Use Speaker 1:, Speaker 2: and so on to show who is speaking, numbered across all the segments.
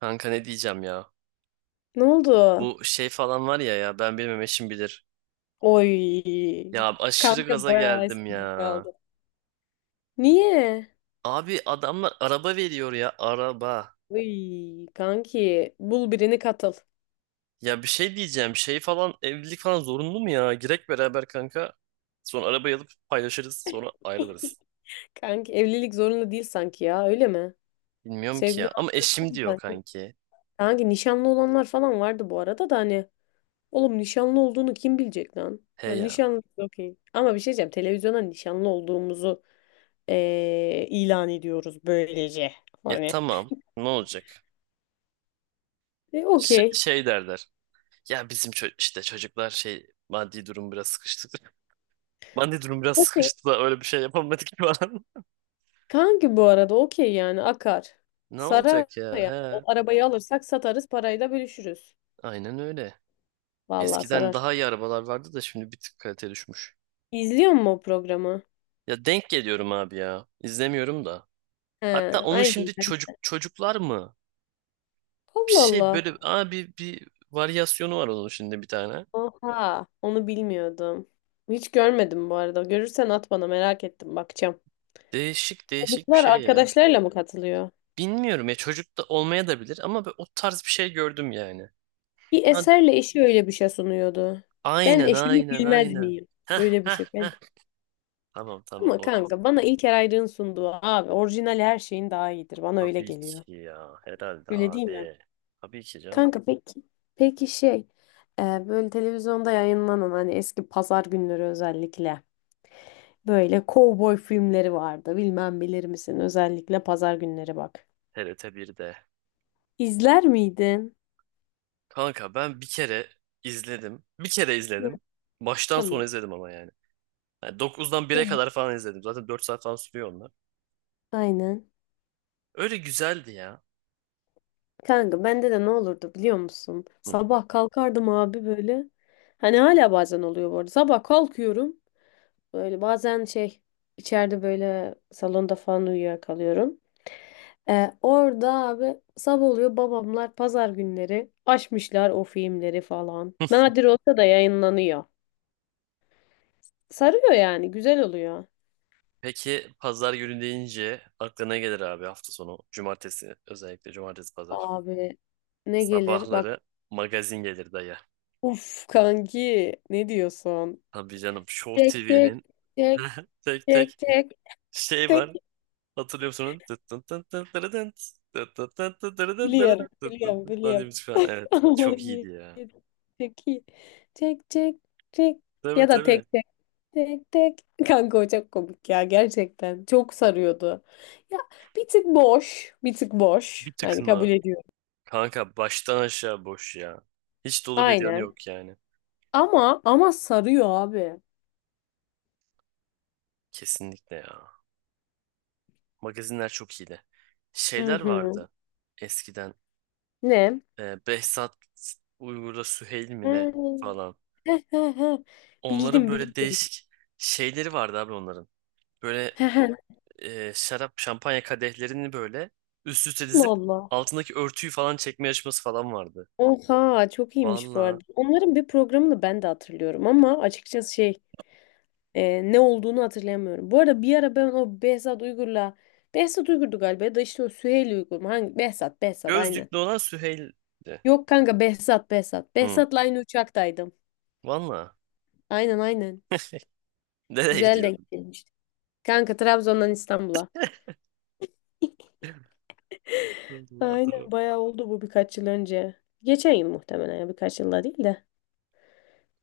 Speaker 1: Kanka ne diyeceğim ya?
Speaker 2: Ne oldu?
Speaker 1: Bu şey falan var ya, ya ben bilmem eşim bilir.
Speaker 2: Oy.
Speaker 1: Ya aşırı
Speaker 2: Kanka
Speaker 1: gaza
Speaker 2: bayağı
Speaker 1: geldim ya.
Speaker 2: eskide kaldı. Niye?
Speaker 1: Abi adamlar araba veriyor ya, araba.
Speaker 2: Oy kanki bul birini katıl.
Speaker 1: Ya bir şey diyeceğim, şey falan evlilik falan zorunlu mu ya? Girek beraber kanka. Sonra arabayı alıp paylaşırız, sonra ayrılırız.
Speaker 2: Kanki evlilik zorunda değil sanki ya öyle mi?
Speaker 1: Bilmiyorum ki
Speaker 2: Sevgili
Speaker 1: ya, ama
Speaker 2: olmaz
Speaker 1: eşim
Speaker 2: mı
Speaker 1: diyor
Speaker 2: sanki?
Speaker 1: kanki.
Speaker 2: Kanki nişanlı olanlar falan vardı bu arada da hani oğlum nişanlı olduğunu kim bilecek lan?
Speaker 1: He
Speaker 2: Hani
Speaker 1: ya.
Speaker 2: nişanlı okey. Ama bir şey diyeceğim televizyona nişanlı olduğumuzu ilan ediyoruz böylece.
Speaker 1: E
Speaker 2: Hani.
Speaker 1: tamam, ne olacak?
Speaker 2: E, okey.
Speaker 1: Şey derler. Ya bizim işte çocuklar şey, maddi durum biraz sıkıştı. Maddi durum biraz
Speaker 2: Okey.
Speaker 1: sıkıştı da öyle bir şey yapamadık falan.
Speaker 2: Kanki bu arada okey yani akar.
Speaker 1: Ne
Speaker 2: Sarar
Speaker 1: olacak ya?
Speaker 2: yani. O
Speaker 1: He,
Speaker 2: arabayı alırsak satarız parayı da bölüşürüz.
Speaker 1: aynen öyle.
Speaker 2: Vallahi
Speaker 1: Eskiden
Speaker 2: sarar.
Speaker 1: daha iyi arabalar vardı da şimdi bir tık kalite düşmüş.
Speaker 2: İzliyor musun o programı?
Speaker 1: Ya denk geliyorum abi ya. İzlemiyorum da.
Speaker 2: He,
Speaker 1: Hatta onun
Speaker 2: aynen
Speaker 1: şimdi
Speaker 2: ben.
Speaker 1: çocuklar mı? Bir
Speaker 2: Allah
Speaker 1: şey
Speaker 2: Allah.
Speaker 1: böyle abi, bir varyasyonu var onun şimdi bir tane.
Speaker 2: Oha, onu bilmiyordum. Hiç görmedim bu arada. Görürsen at bana merak ettim bakacağım.
Speaker 1: Değişik değişik bir
Speaker 2: Çocuklar
Speaker 1: şey ya.
Speaker 2: arkadaşlarıyla mı katılıyor?
Speaker 1: Bilmiyorum ya, çocuk da olmaya da bilir ama ben o tarz bir şey gördüm yani.
Speaker 2: Bir
Speaker 1: Hadi.
Speaker 2: eserle eşi öyle bir şey sunuyordu. Ben
Speaker 1: Aynen
Speaker 2: eşimi
Speaker 1: aynen
Speaker 2: bilmez
Speaker 1: aynen.
Speaker 2: miyim?
Speaker 1: Heh,
Speaker 2: Öyle bir
Speaker 1: heh,
Speaker 2: şey. Ben...
Speaker 1: heh. Tamam
Speaker 2: Ama
Speaker 1: odur.
Speaker 2: kanka bana İlker Ayrık'ın sunduğu abi orijinal her şeyin daha iyidir. Bana öyle
Speaker 1: Tabii
Speaker 2: geliyor.
Speaker 1: ki ya, herhalde
Speaker 2: Öyle değil mi?
Speaker 1: abi. Tabii ki canım.
Speaker 2: Kanka peki peki şey böyle televizyonda yayınlanan hani eski pazar günleri özellikle böyle kovboy filmleri vardı. Bilmem bilir misin özellikle pazar günleri bak.
Speaker 1: TRT 1'de.
Speaker 2: İzler miydin?
Speaker 1: Kanka ben bir kere izledim. Bir kere
Speaker 2: Hı,
Speaker 1: izledim. Baştan sona
Speaker 2: tamam.
Speaker 1: izledim ama yani. Yani 9'dan 1'e
Speaker 2: Evet.
Speaker 1: kadar falan izledim. Zaten 4 saat falan sürüyor onlar.
Speaker 2: Aynen.
Speaker 1: Öyle güzeldi ya.
Speaker 2: Kanka bende de ne olurdu biliyor musun?
Speaker 1: Hı.
Speaker 2: Sabah kalkardım abi böyle. Hani hala bazen oluyor bu arada. Sabah kalkıyorum. Böyle bazen şey içeride böyle salonda falan uyuyakalıyorum. Orada abi sabah oluyor babamlar pazar günleri açmışlar o filmleri falan. Nadir olsa da yayınlanıyor. Sarıyor yani güzel oluyor.
Speaker 1: Peki pazar günü deyince aklına ne gelir abi, hafta sonu. Cumartesi, özellikle cumartesi pazar.
Speaker 2: Abi ne gelir bak.
Speaker 1: Sabahları magazin gelir dayı.
Speaker 2: Uf kanki ne diyorsun?
Speaker 1: Tabii canım, Show
Speaker 2: Çek çek
Speaker 1: TV'nin
Speaker 2: çek
Speaker 1: tek tek
Speaker 2: çek çek
Speaker 1: şey
Speaker 2: çek.
Speaker 1: var. Hatırlıyor musunuz? Tıt tın tın tın tırı tın, tıt tın tın tın tırı tın tırı
Speaker 2: biliyorum
Speaker 1: tın, tıt tın
Speaker 2: biliyorum
Speaker 1: tın falan diye
Speaker 2: biliyorum.
Speaker 1: müzik falan. Evet,
Speaker 2: Ama
Speaker 1: çok iyiydi
Speaker 2: iyi.
Speaker 1: ya.
Speaker 2: İyi. Çek iyi. Çek çek. Çek.
Speaker 1: Tabii
Speaker 2: Ya da tek.
Speaker 1: tabii.
Speaker 2: Tek tek. Kanka o çok komik ya gerçekten. Çok sarıyordu. Ya bir tık boş. Bir tık
Speaker 1: Bir
Speaker 2: boş. Yani kabul
Speaker 1: tıkma.
Speaker 2: ediyorum.
Speaker 1: Kanka baştan aşağı boş ya. Hiç dolu bir yanı
Speaker 2: Aynen.
Speaker 1: yok yani.
Speaker 2: Ama sarıyor abi.
Speaker 1: Kesinlikle ya. Magazinler çok iyiydi.
Speaker 2: Hı
Speaker 1: Şeyler
Speaker 2: hı.
Speaker 1: vardı eskiden.
Speaker 2: Ne?
Speaker 1: Behzat uygurda Süheyl
Speaker 2: Hı.
Speaker 1: mi ne falan.
Speaker 2: Heh, heh, heh.
Speaker 1: Onların
Speaker 2: Bildim
Speaker 1: böyle
Speaker 2: bildim.
Speaker 1: değişik şeyleri vardı abi onların. Böyle
Speaker 2: Heh, heh.
Speaker 1: şarap, şampanya kadehlerini böyle üst üste
Speaker 2: Allah
Speaker 1: dizip
Speaker 2: Allah.
Speaker 1: altındaki örtüyü falan çekme yarışması falan vardı.
Speaker 2: Oha çok iyiymiş bu
Speaker 1: Valla.
Speaker 2: arada. Onların bir programını ben de hatırlıyorum ama açıkçası şey, ne olduğunu hatırlayamıyorum. Bu arada bir ara ben o Behzat Uygur'du galiba ya da işte o Süheyl Uygur mu? Hangi? Behzat aynen.
Speaker 1: Gözlüklü olan Süheyl'di.
Speaker 2: Yok kanka Behzat.
Speaker 1: Hı.
Speaker 2: Behzat'la aynı uçaktaydım.
Speaker 1: Valla.
Speaker 2: Aynen aynen.
Speaker 1: Nereye
Speaker 2: Güzel
Speaker 1: gidiyordun?
Speaker 2: denk gelmişti. Kanka Trabzon'dan İstanbul'a.
Speaker 1: Allah adam.
Speaker 2: Aynen bayağı oldu bu birkaç yıl önce. Geçen yıl muhtemelen ya birkaç yılda değil de.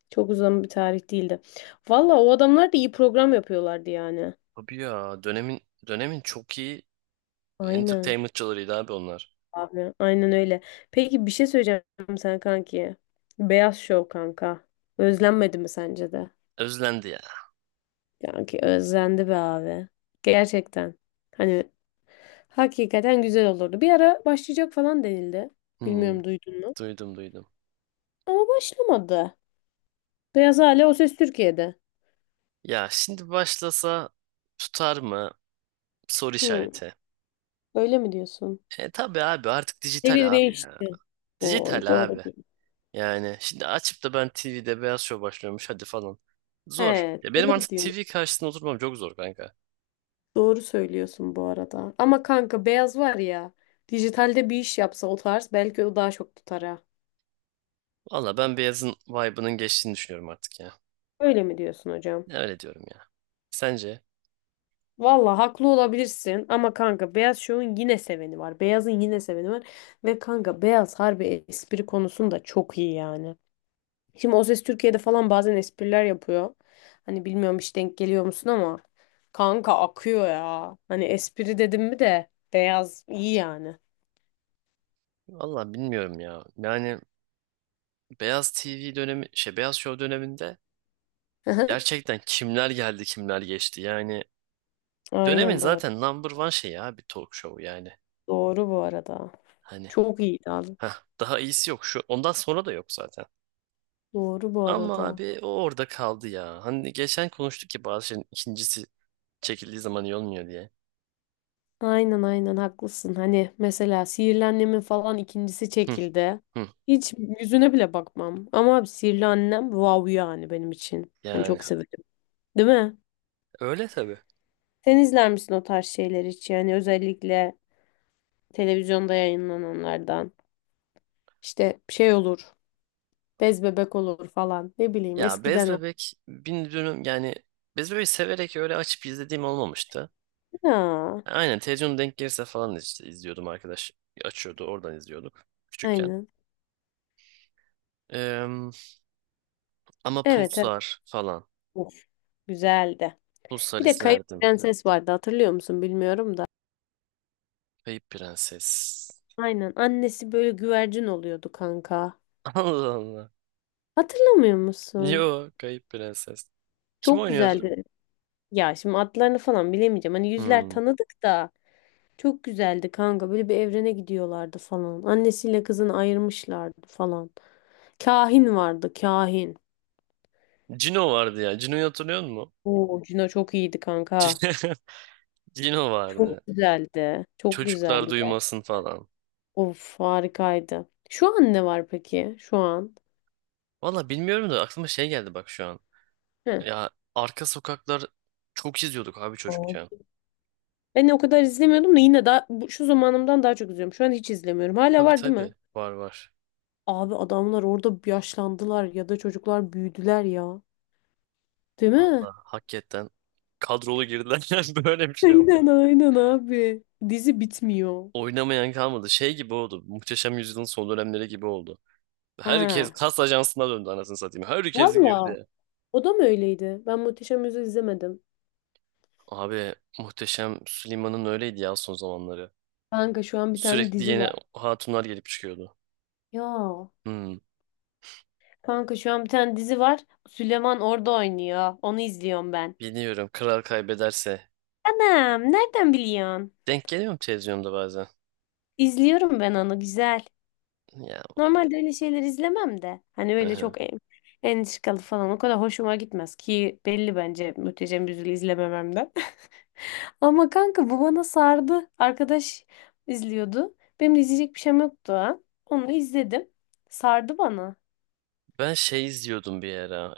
Speaker 2: Çok uzun bir tarih değildi. Valla o adamlar da iyi program yapıyorlardı yani.
Speaker 1: Abi ya, dönemin çok iyi
Speaker 2: Aynen
Speaker 1: entertainmentçılarıydı abi onlar.
Speaker 2: abi aynen öyle. Peki bir şey söyleyeceğim sana kanki. Beyaz Şov kanka. Özlenmedi mi sence de?
Speaker 1: Özlendi ya.
Speaker 2: Kanki özlendi be abi. Gerçekten. Hani hakikaten güzel olurdu. Bir ara başlayacak falan denildi.
Speaker 1: Hmm,
Speaker 2: Bilmiyorum duydun mu?
Speaker 1: duydum.
Speaker 2: Ama başlamadı. Beyaz Hale O Ses Türkiye'de.
Speaker 1: Ya şimdi başlasa tutar mı? Soru
Speaker 2: Hı,
Speaker 1: işareti.
Speaker 2: öyle mi diyorsun?
Speaker 1: E tabi abi, artık
Speaker 2: Devir
Speaker 1: dijital abi ya.
Speaker 2: değişti. Oy
Speaker 1: Dijital
Speaker 2: doğru
Speaker 1: abi.
Speaker 2: diyor.
Speaker 1: Yani şimdi açıp da ben TV'de Beyaz Şov başlıyormuş hadi falan. Zor.
Speaker 2: He,
Speaker 1: Ya benim
Speaker 2: doğru
Speaker 1: artık
Speaker 2: diyor.
Speaker 1: TV karşısında oturmam çok zor kanka.
Speaker 2: Doğru söylüyorsun bu arada. Ama kanka Beyaz var ya. Dijitalde bir iş yapsa o tarz belki o daha çok tutar ha.
Speaker 1: Valla ben Beyaz'ın vibe'ının geçtiğini düşünüyorum artık ya.
Speaker 2: Öyle mi diyorsun hocam?
Speaker 1: Öyle diyorum ya. Sence?
Speaker 2: Valla haklı olabilirsin ama kanka beyaz şovun yine seveni var. Beyazın yine seveni var. Ve kanka beyaz harbi espri konusunda çok iyi yani. Şimdi O Ses Türkiye'de falan bazen espriler yapıyor. Hani bilmiyorum hiç denk geliyor musun ama kanka akıyor ya. Hani espri dedim mi de beyaz iyi yani.
Speaker 1: Valla bilmiyorum ya. Yani Beyaz TV dönemi, şey, Beyaz Show döneminde gerçekten kimler geldi kimler geçti. Yani dönemin
Speaker 2: Aynen bu arada.
Speaker 1: zaten number one şeyi abi, talk show yani.
Speaker 2: Doğru bu arada.
Speaker 1: Hani
Speaker 2: Çok iyiydi abi.
Speaker 1: heh, daha iyisi yok şu, ondan sonra da yok zaten.
Speaker 2: Doğru bu
Speaker 1: Ama
Speaker 2: arada.
Speaker 1: abi o orada kaldı ya. Hani geçen konuştuk ki bazı şeyin ikincisi çekildiği zaman iyi olmuyor diye.
Speaker 2: Aynen aynen haklısın. Hani mesela Sihirli Annem'in falan ikincisi
Speaker 1: Hı,
Speaker 2: çekildi.
Speaker 1: hı.
Speaker 2: Hiç yüzüne bile bakmam. Ama abi Sihirli Annem wow yani benim için. Hani
Speaker 1: Yani
Speaker 2: çok severim. Değil mi?
Speaker 1: öyle tabii.
Speaker 2: Sen izler misin o tarz şeyler hiç? Yani özellikle televizyonda yayınlananlardan. İşte şey olur. Bez bebek olur falan. Ne bileyim
Speaker 1: Ya Bez
Speaker 2: eskiden o.
Speaker 1: Bebek bin dönüm yani, Bez Bebek'i severek öyle açıp izlediğim olmamıştı.
Speaker 2: Ya,
Speaker 1: Aynen, televizyonda denk gelirse falan işte izliyordum arkadaş. Açıyordu oradan izliyorduk küçükken.
Speaker 2: aynen.
Speaker 1: Eee, ama
Speaker 2: Evet evet.
Speaker 1: Pulsar falan.
Speaker 2: Of, güzeldi.
Speaker 1: Pulsar
Speaker 2: Bir de Kayıp
Speaker 1: izlerdim.
Speaker 2: Prenses vardı hatırlıyor musun bilmiyorum da.
Speaker 1: Kayıp Prenses.
Speaker 2: Aynen annesi böyle güvercin oluyordu kanka.
Speaker 1: Allah Allah.
Speaker 2: Hatırlamıyor musun?
Speaker 1: Yo, Kayıp Prenses. Kim
Speaker 2: Çok
Speaker 1: oynuyordu?
Speaker 2: güzeldi. Ya şimdi adlarını falan bilemeyeceğim. Hani yüzler
Speaker 1: Hmm.
Speaker 2: tanıdık da çok güzeldi kanka. Böyle bir evrene gidiyorlardı falan. Annesiyle kızını ayırmışlardı falan. Kahin vardı, kahin.
Speaker 1: Cino vardı ya. Cino'yu hatırlıyor musun?
Speaker 2: Oo, Cino çok iyiydi kanka.
Speaker 1: Cino vardı.
Speaker 2: Çok güzeldi. Çok
Speaker 1: Çocuklar
Speaker 2: güzeldi gerçekten.
Speaker 1: duymasın falan.
Speaker 2: Of harikaydı. Şu an ne var peki? Şu an.
Speaker 1: Valla bilmiyorum da, aklıma şey geldi bak şu an.
Speaker 2: Heh.
Speaker 1: Ya Arka Sokaklar çok izliyorduk abi
Speaker 2: Oo.
Speaker 1: çocukken.
Speaker 2: Ben o kadar izlemiyordum da yine daha, bu- şu zamanımdan daha çok izliyorum. Şu an hiç izlemiyorum. Hala
Speaker 1: Tabii
Speaker 2: var değil mi?
Speaker 1: tabii. Var.
Speaker 2: Abi adamlar orada yaşlandılar ya da çocuklar büyüdüler ya. Değil mi?
Speaker 1: Allah, hakikaten kadrolu girdiler yani, böyle bir şey var.
Speaker 2: Aynen aynen abi. Dizi bitmiyor.
Speaker 1: Oynamayan kalmadı. Şey gibi oldu. Muhteşem Yüzyıl'ın son dönemleri gibi oldu. Herkes
Speaker 2: Ha.
Speaker 1: kas ajansına döndü anasını satayım. Herkes
Speaker 2: Valla.
Speaker 1: girdi.
Speaker 2: O da mı öyleydi? Ben Muhteşem Yüzyıl izlemedim.
Speaker 1: Abi Muhteşem Süleyman'ın öyleydi ya son zamanları.
Speaker 2: Kanka şu an bir tane
Speaker 1: Sürekli
Speaker 2: dizi
Speaker 1: yeni
Speaker 2: var.
Speaker 1: hatunlar gelip çıkıyordu.
Speaker 2: Ya.
Speaker 1: Hmm,
Speaker 2: Kanka şu an bir tane dizi var. Süleyman orada oynuyor. Onu izliyorum ben.
Speaker 1: biliyorum, kral kaybederse.
Speaker 2: Anam nereden biliyorsun?
Speaker 1: Denk geliyorum televizyonda bazen.
Speaker 2: İzliyorum ben onu güzel.
Speaker 1: Ya,
Speaker 2: Normalde öyle şeyler izlemem de. Hani
Speaker 1: hı
Speaker 2: öyle
Speaker 1: hı.
Speaker 2: çok en, entrikalı falan o kadar hoşuma gitmez ki belli bence Muhteşem Yüzyıl'ı izlemememden. Ama kanka bu bana sardı. Arkadaş izliyordu. Benim de izleyecek bir şeyim yoktu ha. Onu izledim. Sardı bana.
Speaker 1: Ben şey izliyordum bir ara.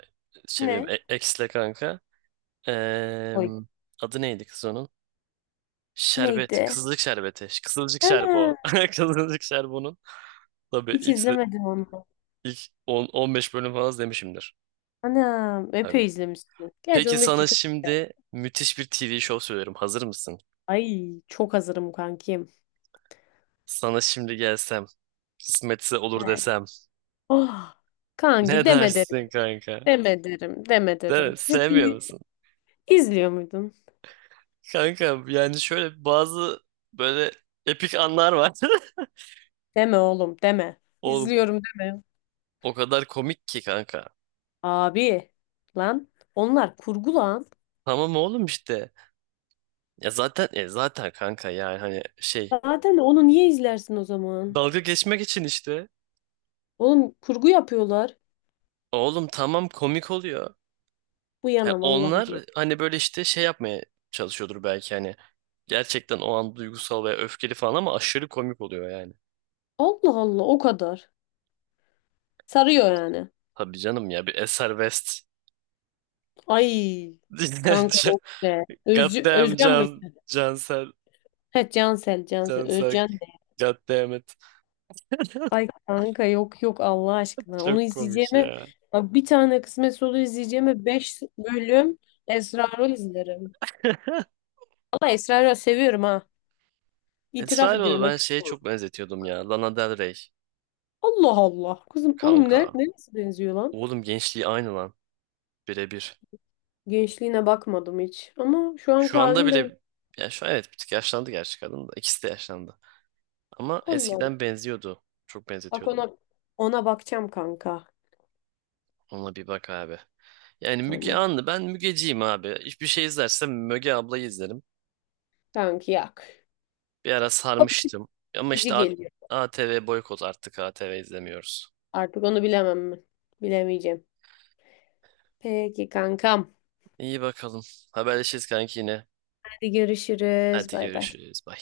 Speaker 1: Şey benim
Speaker 2: Ne?
Speaker 1: ex'le kanka. Eee,
Speaker 2: Oy.
Speaker 1: adı neydi kız onun? Şerbet.
Speaker 2: Neydi?
Speaker 1: Kızılcık şerbeti. Kızılcık
Speaker 2: Ana,
Speaker 1: şerbo. Kızılcık şerbonun. Tabii
Speaker 2: hiç
Speaker 1: ilk,
Speaker 2: izlemedim onu.
Speaker 1: ilk 10-15 bölüm falan izlemişimdir.
Speaker 2: Ana, epey
Speaker 1: Tabii.
Speaker 2: izlemişsin. Gerçi
Speaker 1: Peki
Speaker 2: 15'te
Speaker 1: sana
Speaker 2: çok güzel.
Speaker 1: şimdi müthiş bir TV show söylüyorum. Hazır mısın?
Speaker 2: Ay çok hazırım kankim.
Speaker 1: Sana şimdi gelsem. Kısmetse olur
Speaker 2: Yani.
Speaker 1: desem.
Speaker 2: Oh, kanki
Speaker 1: Ne
Speaker 2: deme derim.
Speaker 1: dersin kanka?
Speaker 2: Deme derim. Deme
Speaker 1: Değil
Speaker 2: derim.
Speaker 1: mi? Sevmiyor
Speaker 2: Ciddi.
Speaker 1: musun?
Speaker 2: İzliyor muydun?
Speaker 1: Kanka yani şöyle bazı böyle epik anlar var.
Speaker 2: Deme oğlum deme.
Speaker 1: Oğlum
Speaker 2: İzliyorum deme.
Speaker 1: o kadar komik ki kanka.
Speaker 2: Abi lan onlar kurgu lan.
Speaker 1: Tamam oğlum işte. Ya zaten kanka yani hani şey,
Speaker 2: Zaten onu niye izlersin o zaman?
Speaker 1: dalga geçmek için işte.
Speaker 2: Oğlum kurgu yapıyorlar.
Speaker 1: Oğlum tamam, komik oluyor.
Speaker 2: Bu
Speaker 1: Yani
Speaker 2: yana vallahi. De.
Speaker 1: onlar hani böyle işte şey yapmaya çalışıyordur belki hani. Gerçekten o an duygusal veya öfkeli falan ama aşırı komik oluyor yani.
Speaker 2: Allah Allah o kadar. Sarıyor yani.
Speaker 1: Tabii canım ya, bir Eser West.
Speaker 2: Ay kanka
Speaker 1: Dinlerce.
Speaker 2: yok be.
Speaker 1: God
Speaker 2: Özcü,
Speaker 1: damn
Speaker 2: Özcan mıydı?
Speaker 1: Can, Cansel,
Speaker 2: He Cansel Cansel
Speaker 1: Cansel.
Speaker 2: Özcan de.
Speaker 1: God damn it.
Speaker 2: Ay kanka yok yok Allah aşkına. Onu
Speaker 1: Çok komik
Speaker 2: izleyeceğime
Speaker 1: ya.
Speaker 2: bak bir tane kısmet solu izleyeceğime. 5 bölüm Esrarol izlerim. Valla Esra seviyorum ha. İtiraf
Speaker 1: Esraoğlu
Speaker 2: ediyorum
Speaker 1: ben
Speaker 2: açık.
Speaker 1: şeye çok benzetiyordum ya. Lana Del Rey.
Speaker 2: Allah Allah. Kızım oğlum ne?
Speaker 1: Kanka.
Speaker 2: Neresi benziyor lan?
Speaker 1: Oğlum gençliği aynı lan. Birebir.
Speaker 2: Gençliğine bakmadım hiç. Ama şu anki
Speaker 1: Şu anda
Speaker 2: halini ben...
Speaker 1: bile, ya şu an evet bir tık yaşlandı gerçi kadın da. İkisi de yaşlandı. Ama
Speaker 2: Allah Allah.
Speaker 1: eskiden benziyordu. Çok
Speaker 2: Bak
Speaker 1: benzetiyordum.
Speaker 2: ona, ona bakacağım kanka.
Speaker 1: Ona bir bak abi. Yani Müge
Speaker 2: Tamam.
Speaker 1: Anlı, ben Mügeciyim abi. Hiçbir şey izlersem Müge ablayı izlerim.
Speaker 2: Kanki yak.
Speaker 1: Bir ara
Speaker 2: O
Speaker 1: sarmıştım. Ama
Speaker 2: bakıcı
Speaker 1: işte
Speaker 2: geliyor.
Speaker 1: ATV boykot, artık ATV izlemiyoruz.
Speaker 2: Artık onu bilemem mi? Bilemeyeceğim. Peki kankam.
Speaker 1: İyi bakalım. Haberleşiriz kanki yine.
Speaker 2: Hadi görüşürüz.
Speaker 1: Hadi
Speaker 2: Bay bay.
Speaker 1: görüşürüz. Bye.